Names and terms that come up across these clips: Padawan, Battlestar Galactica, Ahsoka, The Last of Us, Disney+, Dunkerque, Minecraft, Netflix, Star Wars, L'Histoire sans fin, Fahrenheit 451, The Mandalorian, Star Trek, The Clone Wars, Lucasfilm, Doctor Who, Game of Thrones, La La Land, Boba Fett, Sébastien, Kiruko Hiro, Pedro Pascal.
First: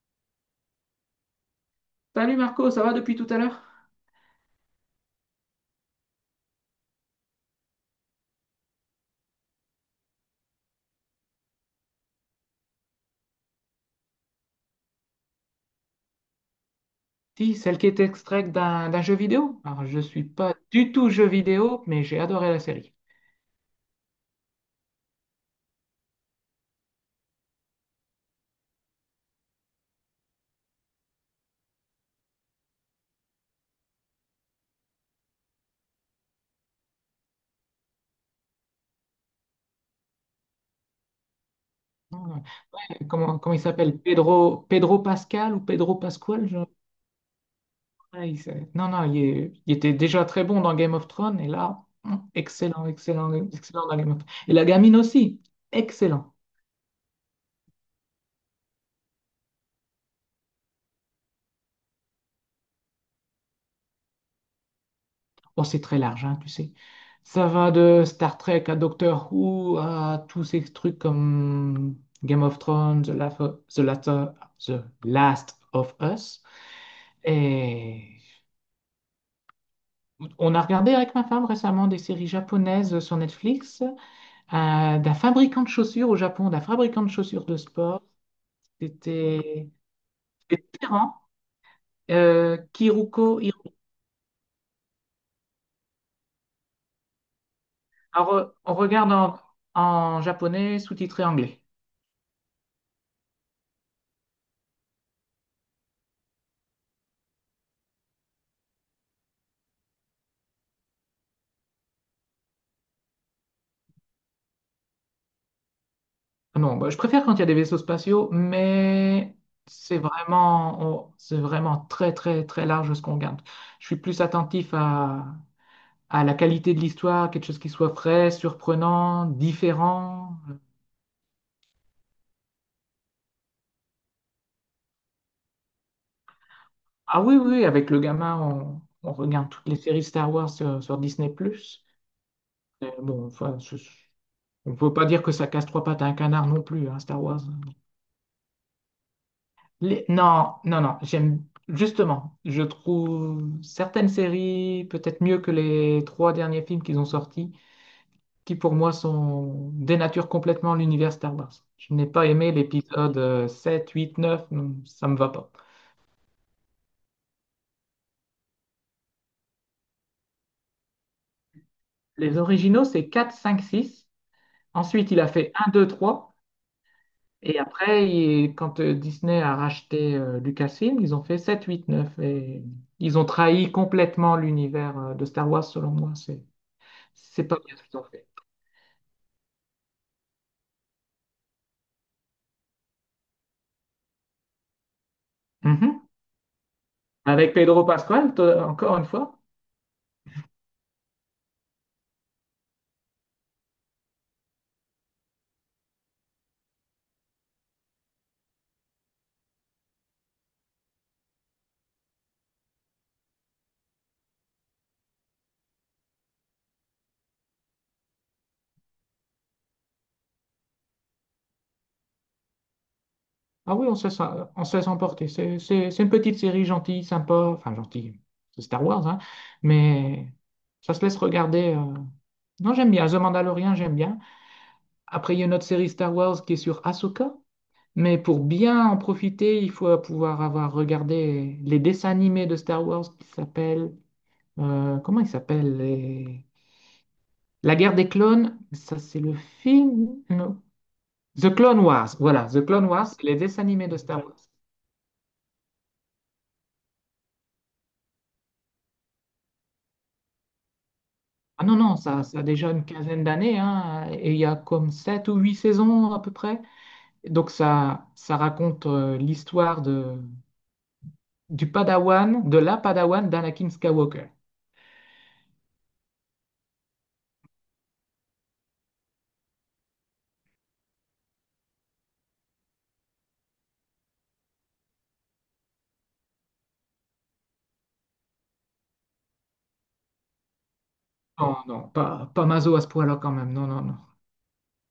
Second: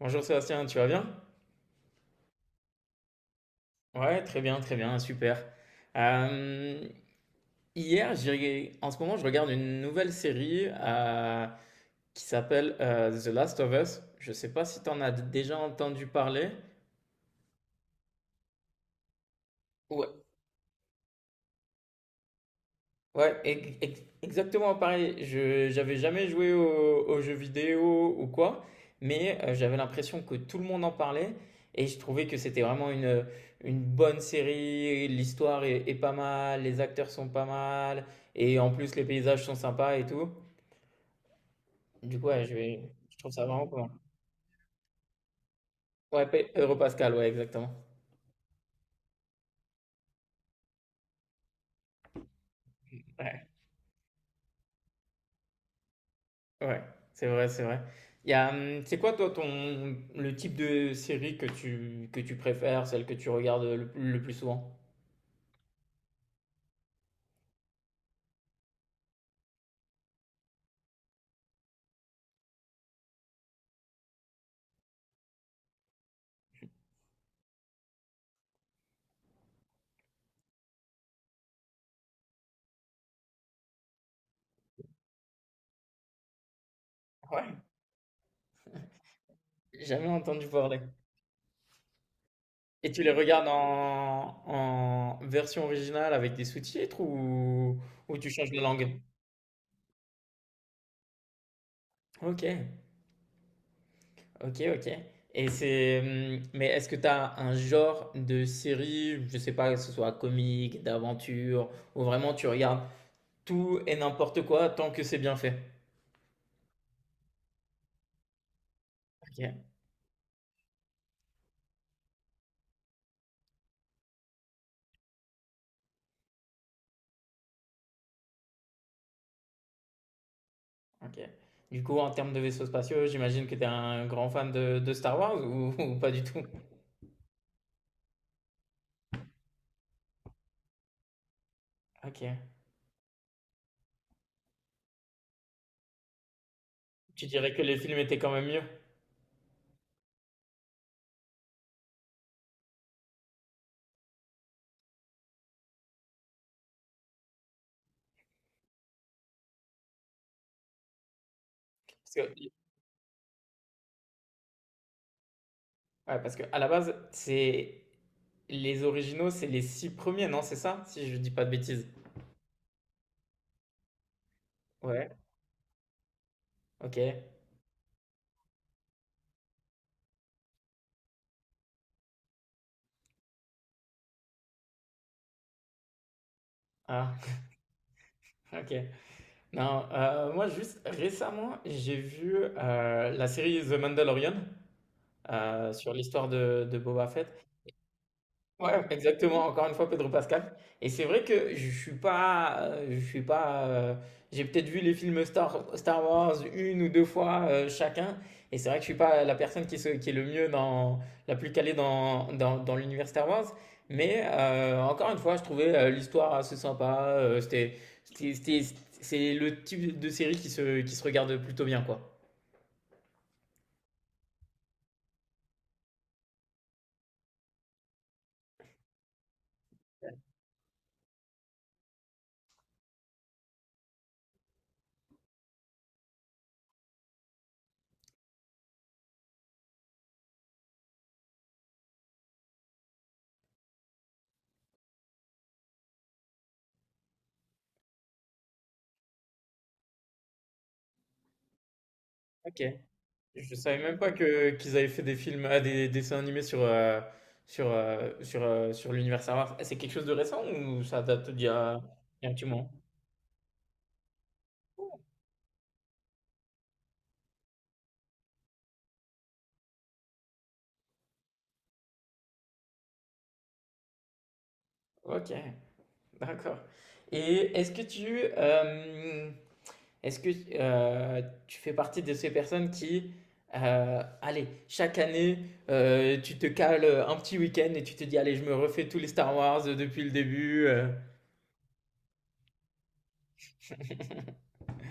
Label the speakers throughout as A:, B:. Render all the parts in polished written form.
A: Bonjour Sébastien, tu vas bien?
B: Salut Marco, ça va depuis tout à l'heure?
A: Ouais, très bien, super. Euh, hier, en ce moment, je regarde une nouvelle série qui s'appelle The Last of Us. Je sais pas si tu en as déjà entendu parler.
B: Si, celle qui est extraite d'un jeu vidéo. Alors, je suis pas du tout jeu vidéo, mais j'ai adoré la série.
A: Ouais, exactement pareil. Je j'avais jamais joué aux, jeux vidéo ou quoi, mais j'avais l'impression que tout le monde en parlait et je trouvais que c'était vraiment une bonne série. L'histoire est pas mal, les acteurs sont pas mal et en plus les paysages sont sympas et tout. Du
B: Non,
A: coup,
B: non.
A: ouais, je trouve
B: Comment,
A: ça
B: comment il
A: vraiment pas mal.
B: s'appelle? Pedro, Pedro Pascal ou Pedro
A: Ouais,
B: Pascual?
A: Pedro Pascal, ouais, exactement.
B: Ouais. Non, non, il était déjà très bon dans Game of Thrones, et là, excellent, excellent, excellent dans Game of Thrones. Et la gamine aussi, excellent.
A: Ouais, c'est vrai, c'est vrai. C'est quoi toi ton le type de série que tu préfères, celle que tu regardes le plus souvent?
B: Bon, c'est très large, hein, tu sais. Ça va de Star Trek à Doctor Who à tous ces trucs comme Game of Thrones, The Last of Us. Et on a regardé avec ma femme récemment des séries japonaises sur Netflix, d'un fabricant de chaussures au Japon, d'un fabricant de chaussures de
A: Ouais.
B: sport. C'était
A: Jamais entendu
B: c'était
A: parler.
B: Terran,
A: Et tu les
B: Kiruko
A: regardes
B: Hiro.
A: en version originale avec des sous-titres ou tu
B: Alors,
A: changes de
B: on
A: langue?
B: regarde en japonais sous-titré anglais.
A: Ok, ok, ok. Et mais est-ce que tu as un genre de série, je sais pas, que ce soit comique, d'aventure, ou vraiment tu regardes tout et n'importe quoi tant que c'est bien fait?
B: Ah non, bah, je préfère quand il y a des vaisseaux spatiaux, mais
A: Ok.
B: c'est vraiment, c'est vraiment très, très, très large ce qu'on regarde. Je suis plus attentif à la qualité de l'histoire, quelque chose qui soit frais, surprenant, différent.
A: OK. Du coup, en termes de vaisseaux spatiaux, j'imagine que tu es un grand fan de Star Wars ou, ou pas du tout?
B: Ah oui, oui, oui, avec le gamin, on regarde toutes les séries Star Wars sur Disney+.
A: OK.
B: Bon, enfin, on ne peut pas dire que ça casse trois pattes à un canard non plus, hein, Star
A: Tu
B: Wars.
A: dirais que les films étaient quand même mieux?
B: Non, non, non, j'aime justement, je trouve certaines séries peut-être mieux que les trois derniers films qu'ils ont sortis, qui pour moi sont dénaturent complètement l'univers Star Wars. Je n'ai
A: Parce
B: pas
A: que,
B: aimé l'épisode 7, 8, 9, non, ça me va pas.
A: ouais, parce que à la base, c'est les originaux, c'est les six premiers, non? C'est ça? Si je dis pas de bêtises.
B: Les originaux, c'est quatre, cinq, six. Ensuite,
A: Ouais,
B: il a fait un, 2, 3.
A: ok.
B: Et après, quand Disney a racheté Lucasfilm, ils ont fait 7, 8, neuf. Et ils ont trahi complètement l'univers de Star Wars, selon moi. C'est
A: Ah,
B: c'est pas bien ce qu'ils ont fait.
A: ok. Non, moi juste récemment, j'ai vu la série The Mandalorian sur
B: Mhm.
A: l'histoire de Boba Fett.
B: Avec Pedro Pascal,
A: Ouais, ouais,
B: encore une fois.
A: exactement, encore une fois Pedro Pascal. Et c'est vrai que je suis pas, j'ai peut-être vu les films Star Wars une ou deux fois chacun, et c'est vrai que je suis pas la personne qui est le mieux dans, la plus calée dans l'univers Star Wars, mais encore une fois, je trouvais l'histoire assez sympa, c'était, c'était- c'est le type de série qui se regarde plutôt bien, quoi.
B: Ah oui, on se laisse emporter. C'est une petite série gentille, sympa. Enfin, gentille, c'est Star Wars, hein. Mais ça se laisse regarder. Non, j'aime bien. The Mandalorian, j'aime bien. Après, il y a une autre série Star Wars qui est sur Ahsoka. Mais pour bien en profiter, il faut pouvoir avoir regardé les dessins animés de Star Wars qui s'appellent, comment ils s'appellent? La guerre des clones. Ça, c'est le film. The Clone Wars, voilà,
A: Ok.
B: The Clone Wars, c'est les
A: Je
B: dessins
A: savais
B: animés de
A: même pas
B: Star Wars.
A: que qu'ils avaient fait des films, ah, des, dessins animés sur l'univers Star Wars. C'est quelque chose de récent ou ça date
B: Ah non, non, ça,
A: il y a un
B: ça a
A: petit moment?
B: déjà une quinzaine d'années, hein, et il y a comme sept ou huit saisons à peu près. Donc ça raconte l'histoire du Padawan, de la Padawan d'Anakin Skywalker.
A: Ok, d'accord. Et est-ce que tu fais partie de ces personnes qui allez, chaque année, tu te cales un petit week-end et tu te dis, allez, je me refais tous les Star Wars depuis le début.
B: Non, non, pas Mazo à ce point-là quand même, non, non, non.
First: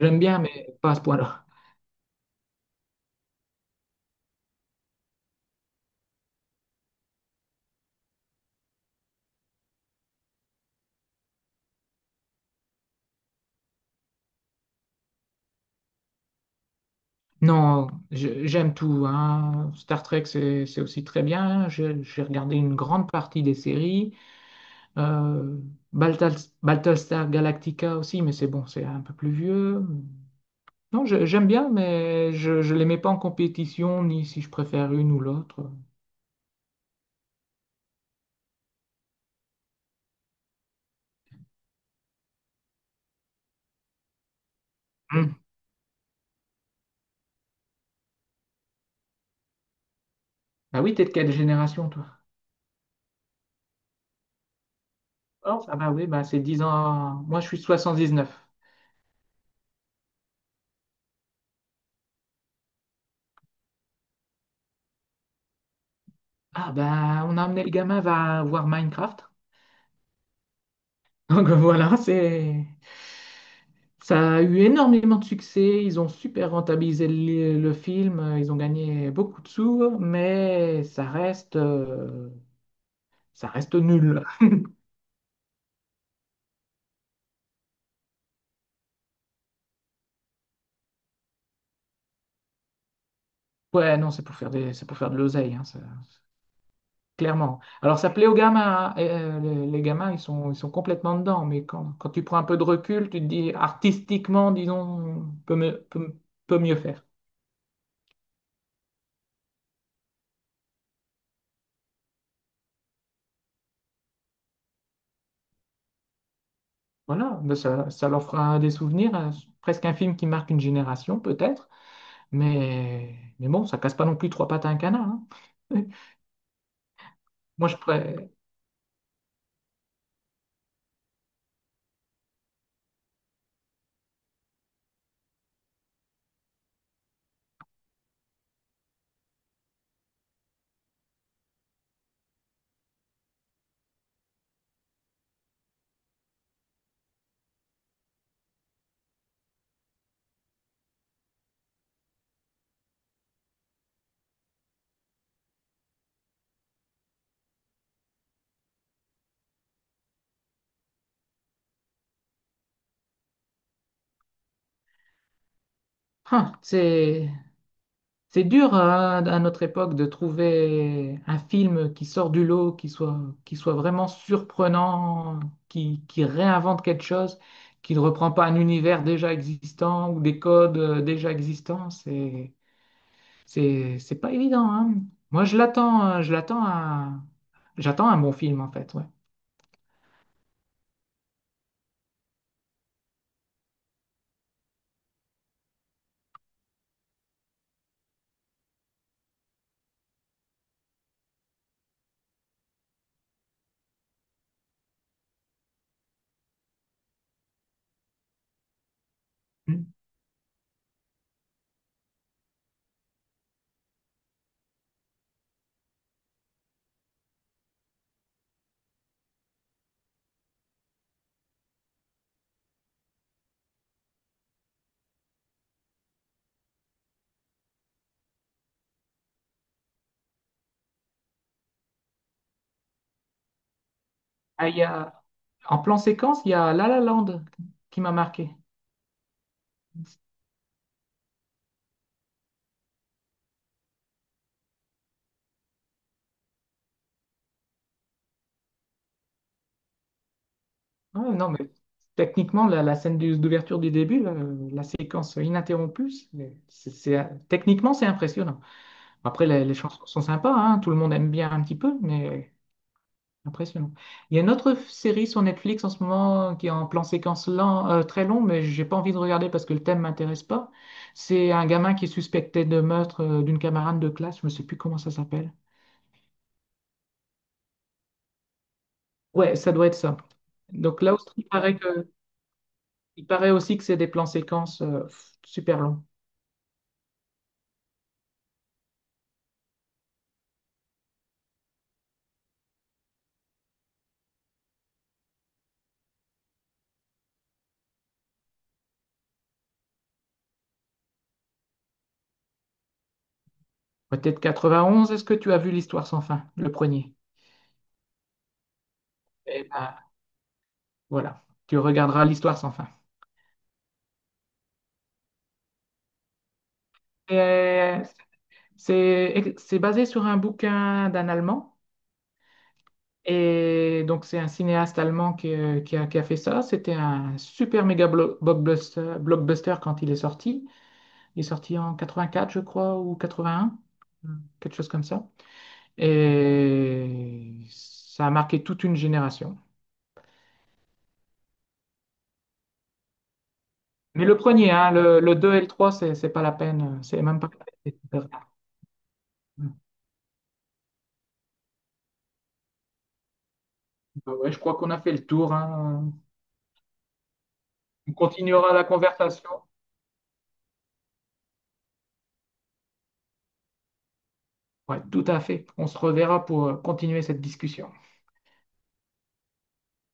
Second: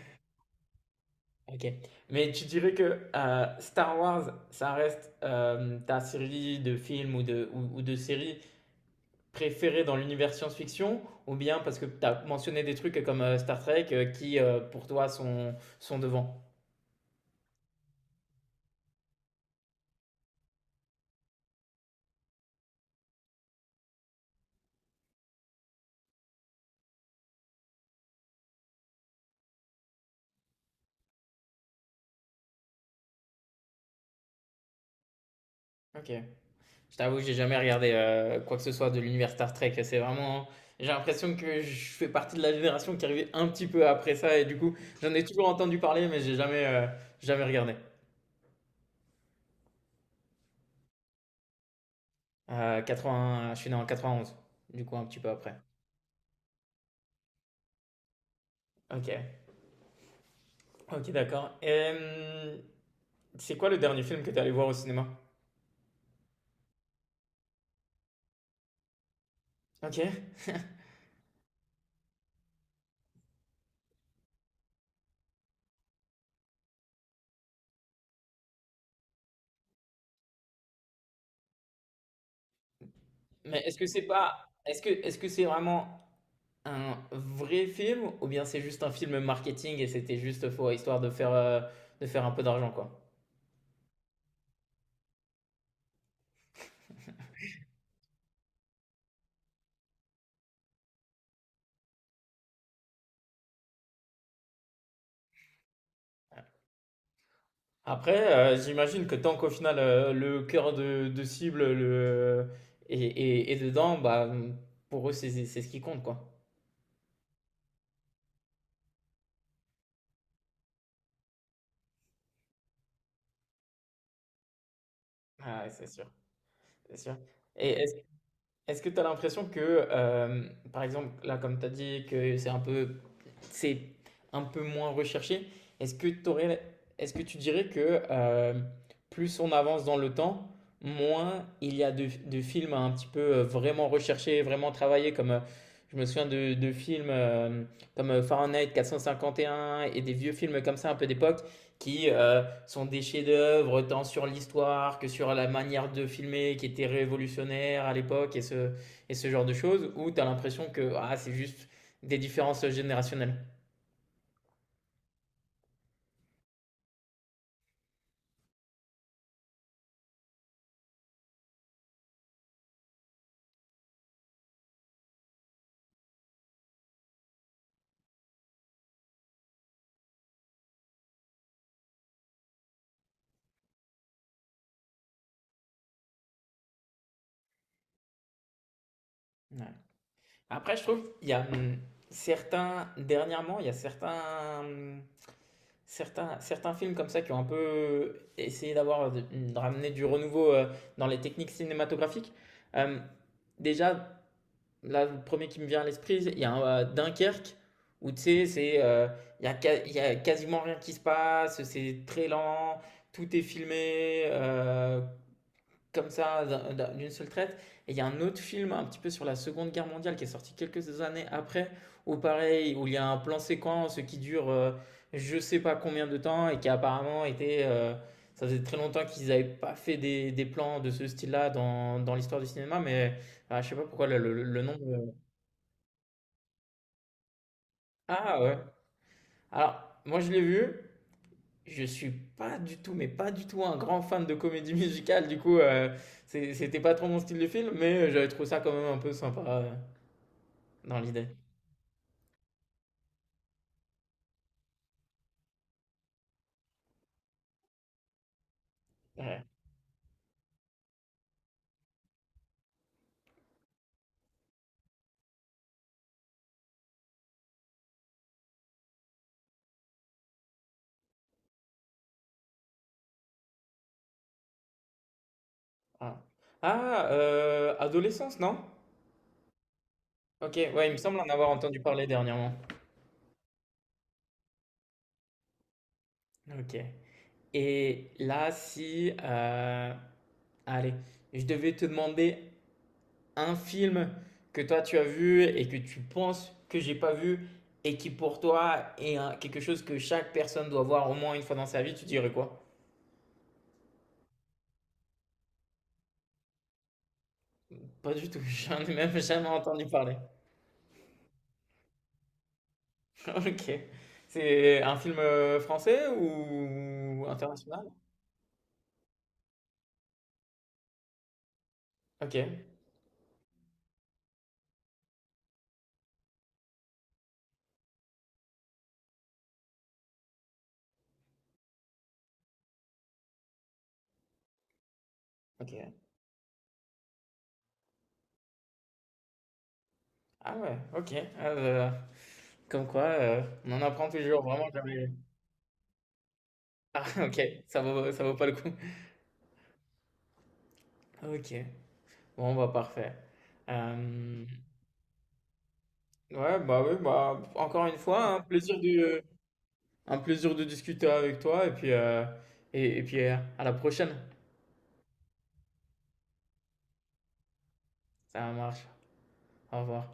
B: J'aime bien, mais pas à ce point-là.
A: Ok. Mais tu dirais que Star Wars, ça reste ta série de films ou de séries préférée dans l'univers science-fiction, ou bien parce que tu as mentionné des trucs comme Star Trek qui, pour toi, sont devant.
B: Non, j'aime tout, hein. Star Trek, c'est aussi très bien. J'ai regardé une grande partie des séries. Euh, Battlestar Galactica aussi, mais c'est bon, c'est un peu plus vieux. Non, j'aime bien, mais je ne les mets pas en compétition, ni si je préfère une ou l'autre.
A: Ok. Je t'avoue, j'ai jamais regardé quoi que ce soit de l'univers Star Trek. C'est vraiment. J'ai l'impression que je fais partie de la génération qui arrivait un petit peu après ça, et du coup, j'en ai
B: Hmm.
A: toujours entendu parler, mais j'ai jamais regardé.
B: Ah oui, t'es de quelle génération, toi?
A: 80. Je suis né en 91, du coup, un petit peu après.
B: Alors, ah bah oui, bah c'est 10 ans. Moi, je suis 79.
A: Ok, ok, d'accord. C'est quoi le dernier film que t'es allé voir au cinéma?
B: Ah bah, on a amené le gamin va voir Minecraft.
A: Ok.
B: Donc voilà, c'est. Ça a eu énormément de succès, ils ont super rentabilisé le film, ils ont gagné beaucoup de sous, mais ça
A: Mais
B: reste
A: est-ce que c'est
B: nul.
A: pas, est-ce que c'est vraiment un vrai film ou bien c'est juste un film marketing et c'était juste faux histoire de faire un peu d'argent quoi?
B: Ouais, non, c'est pour faire de l'oseille, hein, clairement. Alors ça plaît aux gamins, hein, et, les gamins, ils sont complètement dedans, mais quand tu prends un peu de recul, tu te dis artistiquement, disons, peut mieux faire.
A: Après, j'imagine que tant qu'au final le cœur de cible est dedans, bah pour eux c'est ce qui compte quoi.
B: Voilà, ben ça leur fera des souvenirs, presque un film qui marque une génération peut-être, mais bon, ça casse pas non plus trois pattes à un canard, hein.
A: Ah, ouais, c'est sûr, c'est sûr.
B: Moi,
A: Et
B: je
A: est-ce
B: pré-
A: Est-ce que tu as l'impression que, par exemple, là, comme tu as dit, que c'est un peu moins recherché. Est-ce que, t'aurais- est-ce que tu dirais que plus on avance dans le temps, moins il y a de films un petit peu vraiment recherchés, vraiment travaillés, comme je me souviens de films comme Fahrenheit 451 et des vieux films comme ça un peu d'époque qui sont des chefs-d'œuvre tant sur l'histoire que sur la manière de filmer qui était révolutionnaire à l'époque et ce genre de choses, où tu as l'impression que ah, c'est juste des différences générationnelles.
B: Hein, c'est dur hein, à notre époque de trouver un film qui sort du lot, qui soit vraiment surprenant, qui réinvente quelque chose, qui ne reprend pas un univers déjà existant ou des codes déjà existants. C'est pas évident, hein. Moi, je l'attends à... J'attends un bon film, en fait, ouais.
A: Ouais. Après, je trouve il y a certains dernièrement, il y a certains certains films comme ça qui ont un peu essayé d'avoir de ramener du renouveau dans les techniques cinématographiques. Euh, déjà, là, le premier qui me vient à l'esprit, il y a Dunkerque où tu sais, c'est il y a,
B: Mm.
A: il y a quasiment rien qui se passe, c'est très lent, tout est filmé, comme ça d'une seule traite. Et il y a un autre film un petit peu sur la Seconde Guerre mondiale qui est sorti quelques années après, où pareil, où il y a un plan séquence qui dure je sais pas combien de temps et qui a apparemment ça faisait très longtemps qu'ils n'avaient pas fait des plans de ce style-là dans l'histoire du cinéma, mais je sais pas pourquoi le
B: Ah,
A: nom...
B: il y a... En plan séquence, il y a La La Land qui m'a
A: Ah
B: marqué.
A: ouais. Alors, moi je l'ai vu. Je suis pas du tout, mais pas du tout un grand fan de comédie musicale, du coup, c'était pas trop mon style de film, mais j'avais trouvé ça quand même un peu sympa dans l'idée.
B: Ouais, non, mais techniquement, la scène d'ouverture du début, là, la séquence ininterrompue, c'est techniquement, c'est impressionnant.
A: Ouais.
B: Après, les chansons sont sympas, hein, tout le monde aime bien un petit peu, mais impressionnant. Il y a une autre série sur Netflix en ce moment qui est en plan séquence lent, très long, mais j'ai pas envie de regarder parce que le thème m'intéresse pas. C'est un gamin qui est suspecté de meurtre d'une camarade de classe, je ne sais plus comment ça s'appelle.
A: Ah, Ah, Adolescence, non?
B: Ouais, ça doit être ça.
A: Ok, ouais, il me
B: Donc là
A: semble
B: aussi,
A: en avoir entendu parler dernièrement.
B: il paraît aussi que c'est des plans séquences super longs.
A: Ok. Et là, si, allez, je devais te demander un film que toi tu as vu et que tu penses que j'ai pas vu et qui pour toi est quelque chose que chaque personne doit voir au moins une fois dans sa vie, tu dirais quoi?
B: Peut-être 91, est-ce que tu as vu L'Histoire sans fin, le premier?
A: Pas du tout, j'en ai même jamais
B: Et
A: entendu
B: bah,
A: parler.
B: voilà, tu regarderas l'histoire sans fin.
A: Ok. C'est un film français ou
B: Et,
A: international?
B: c'est basé sur un bouquin d'un Allemand.
A: Ok.
B: Et donc, c'est un cinéaste allemand qui a fait ça. C'était un super méga blockbuster quand il est sorti. Il est sorti en 84, je crois, ou 81, quelque chose comme ça.
A: Ok.
B: Et ça a marqué toute une génération.
A: Ah ouais, ok. Ah, comme quoi, on en apprend
B: Mais le
A: toujours, vraiment
B: premier, hein,
A: jamais.
B: le 2 et le trois, c'est pas la peine.
A: Ah
B: C'est
A: ok,
B: même pas
A: ça
B: la
A: vaut, ça
B: peine.
A: vaut pas le coup. Ok. Bon, bah parfait.
B: Bah
A: Euh,
B: ouais, je crois qu'on a fait le tour, hein.
A: Ouais, bah oui, bah encore une
B: On
A: fois, un
B: continuera
A: plaisir
B: la
A: de,
B: conversation.
A: un plaisir de discuter avec toi et puis, à la prochaine.
B: Ouais, tout à fait. On se reverra pour continuer cette discussion.
A: Ça marche. Au revoir.